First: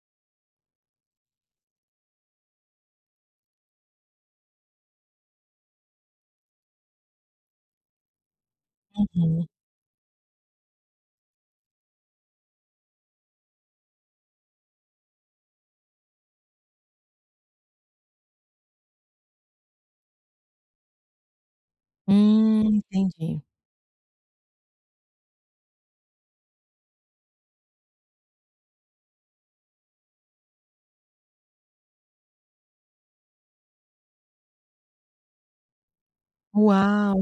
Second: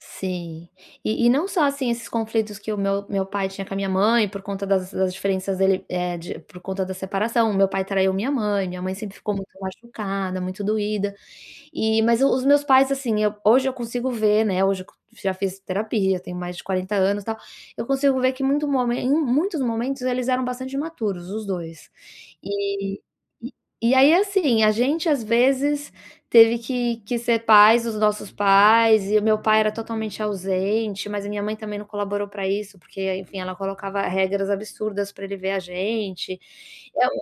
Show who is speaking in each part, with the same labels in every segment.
Speaker 1: Sim, e e não só assim esses conflitos que o meu meu pai tinha com a minha mãe por conta das das diferenças dele, eh, de por conta da separação. O meu pai traiu a minha mãe, minha mãe sempre ficou
Speaker 2: Uhum.
Speaker 1: muito machucada, muito doída. E, mas os meus pais, assim hoje eu consigo ver, né, hoje, já fiz terapia, tenho mais de 40 anos tal, eu consigo ver que muito momen em muitos momentos, eles eram bastante imaturos, os dois.
Speaker 2: Hum,
Speaker 1: E
Speaker 2: entendi.
Speaker 1: e aí, assim, a gente às vezes teve que que ser pais dos nossos pais, e o meu pai era totalmente ausente, mas a minha mãe também não colaborou pra isso, porque enfim, ela colocava regras absurdas pra ele ver a gente, eh,
Speaker 2: Uau,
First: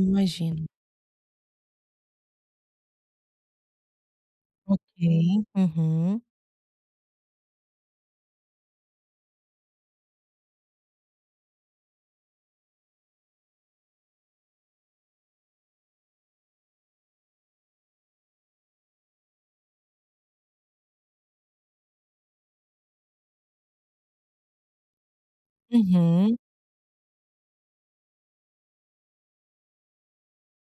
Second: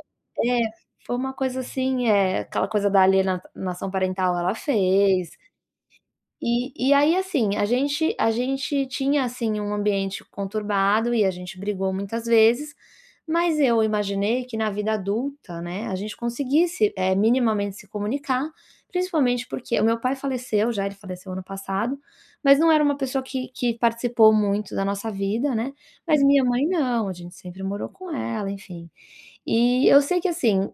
Speaker 1: um eh,
Speaker 2: imagino.
Speaker 1: foi uma coisa assim, eh, aquela coisa da aliena alienação parental ela
Speaker 2: Ok,
Speaker 1: fez.
Speaker 2: uhum.
Speaker 1: E e aí assim, a gente a gente tinha assim um ambiente conturbado e a gente brigou muitas vezes, mas eu imaginei que na vida adulta, né, a gente conseguisse, eh, minimamente se comunicar, principalmente porque o meu pai faleceu já, ele faleceu ano passado, mas não era uma pessoa que que participou muito da nossa vida, né, mas
Speaker 2: Uhum.
Speaker 1: minha mãe não, a gente sempre morou com ela, enfim, e eu sei que assim,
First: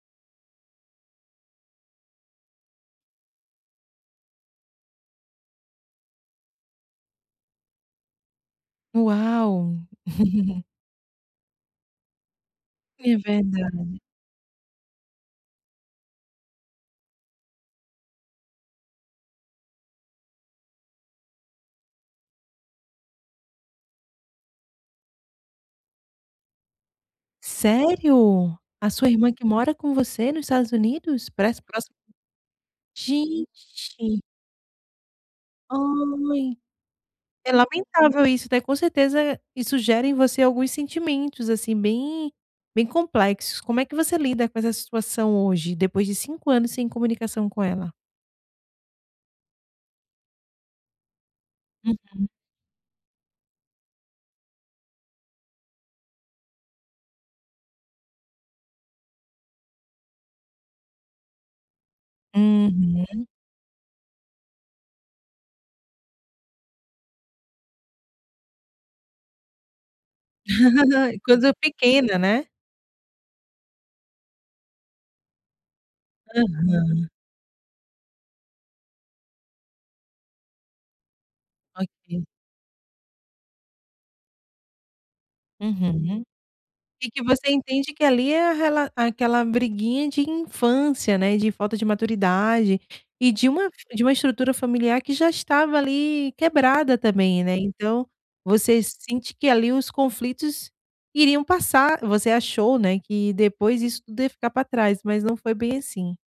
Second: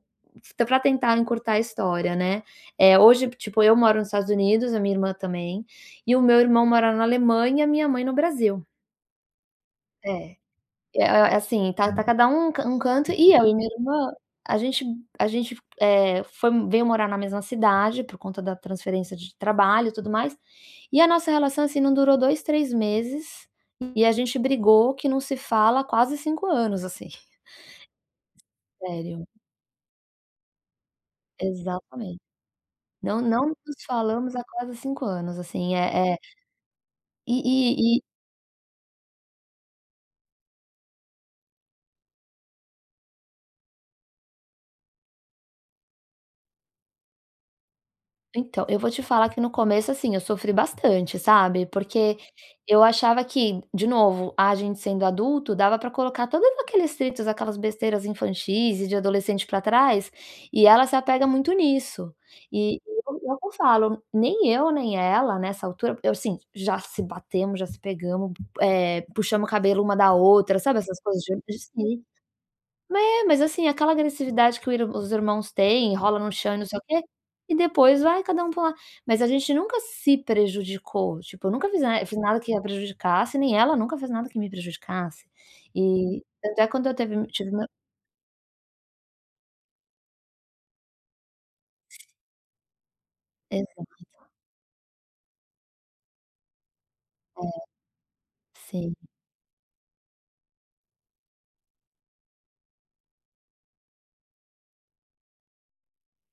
Speaker 1: pra tentar encurtar a história, né, eh, hoje tipo eu moro nos Estados Unidos, a minha irmã também, e o meu irmão mora na Alemanha, e a minha mãe no Brasil.
Speaker 2: Uau.
Speaker 1: É, e a é assim tá tá cada um um
Speaker 2: É
Speaker 1: canto, e eu e minha
Speaker 2: verdade.
Speaker 1: irmã a gente a gente, eh, foi veio morar na mesma cidade, por conta da transferência de trabalho e tudo mais, e a nossa relação assim, não durou 2, 3 meses e a gente brigou que não se fala quase 5 anos, assim.
Speaker 2: Sério? A sua
Speaker 1: Sério.
Speaker 2: irmã que mora com você nos Estados Unidos? Parece próximo
Speaker 1: Exatamente, não não nos
Speaker 2: Gente.
Speaker 1: falamos há quase 5 anos assim, é, é
Speaker 2: Ai,
Speaker 1: E
Speaker 2: é
Speaker 1: e e
Speaker 2: lamentável isso. Daí com certeza isso gera em você alguns sentimentos assim bem, bem complexos. Como é que você lida com essa situação hoje, depois de 5 anos sem comunicação com ela?
Speaker 1: Então, eu vou te falar que no começo assim, eu sofri bastante, sabe, porque
Speaker 2: Uhum.
Speaker 1: eu achava que, de novo, a gente sendo adulto dava pra colocar todos aqueles atritos, aquelas besteiras infantis e de adolescente pra trás, e ela se apega muito nisso. E eu
Speaker 2: Uhum.
Speaker 1: eu falo, nem eu nem ela nessa altura assim, já se batemos, já se pegamos, eh, puxamos o cabelo uma da outra, sabe, essas coisas
Speaker 2: Coisa
Speaker 1: de se
Speaker 2: pequena, né.
Speaker 1: é, mas assim aquela agressividade que o irm que os irmãos têm, rolam no chão e não sei o quê
Speaker 2: Aham.
Speaker 1: e depois vai cada pra um lado. Mas a gente nunca se prejudicou, tipo nunca fiz na
Speaker 2: Ok.
Speaker 1: nada que a prejudicasse, nem ela nunca fez nada que me prejudicasse,
Speaker 2: Uhum,
Speaker 1: e até quando eu
Speaker 2: e que
Speaker 1: teve tive
Speaker 2: você
Speaker 1: meu
Speaker 2: entende que ali a rela é aquela briguinha de infância, né, de falta de maturidade, e de uma
Speaker 1: Exato.
Speaker 2: de um estrutura familiar que já estava ali quebrada
Speaker 1: É,
Speaker 2: também, né, então, você
Speaker 1: sim.
Speaker 2: sente que ali os conflitos iriam passar, você achou, né, que depois isso tudo ia ficar pra trás, mas não foi bem assim.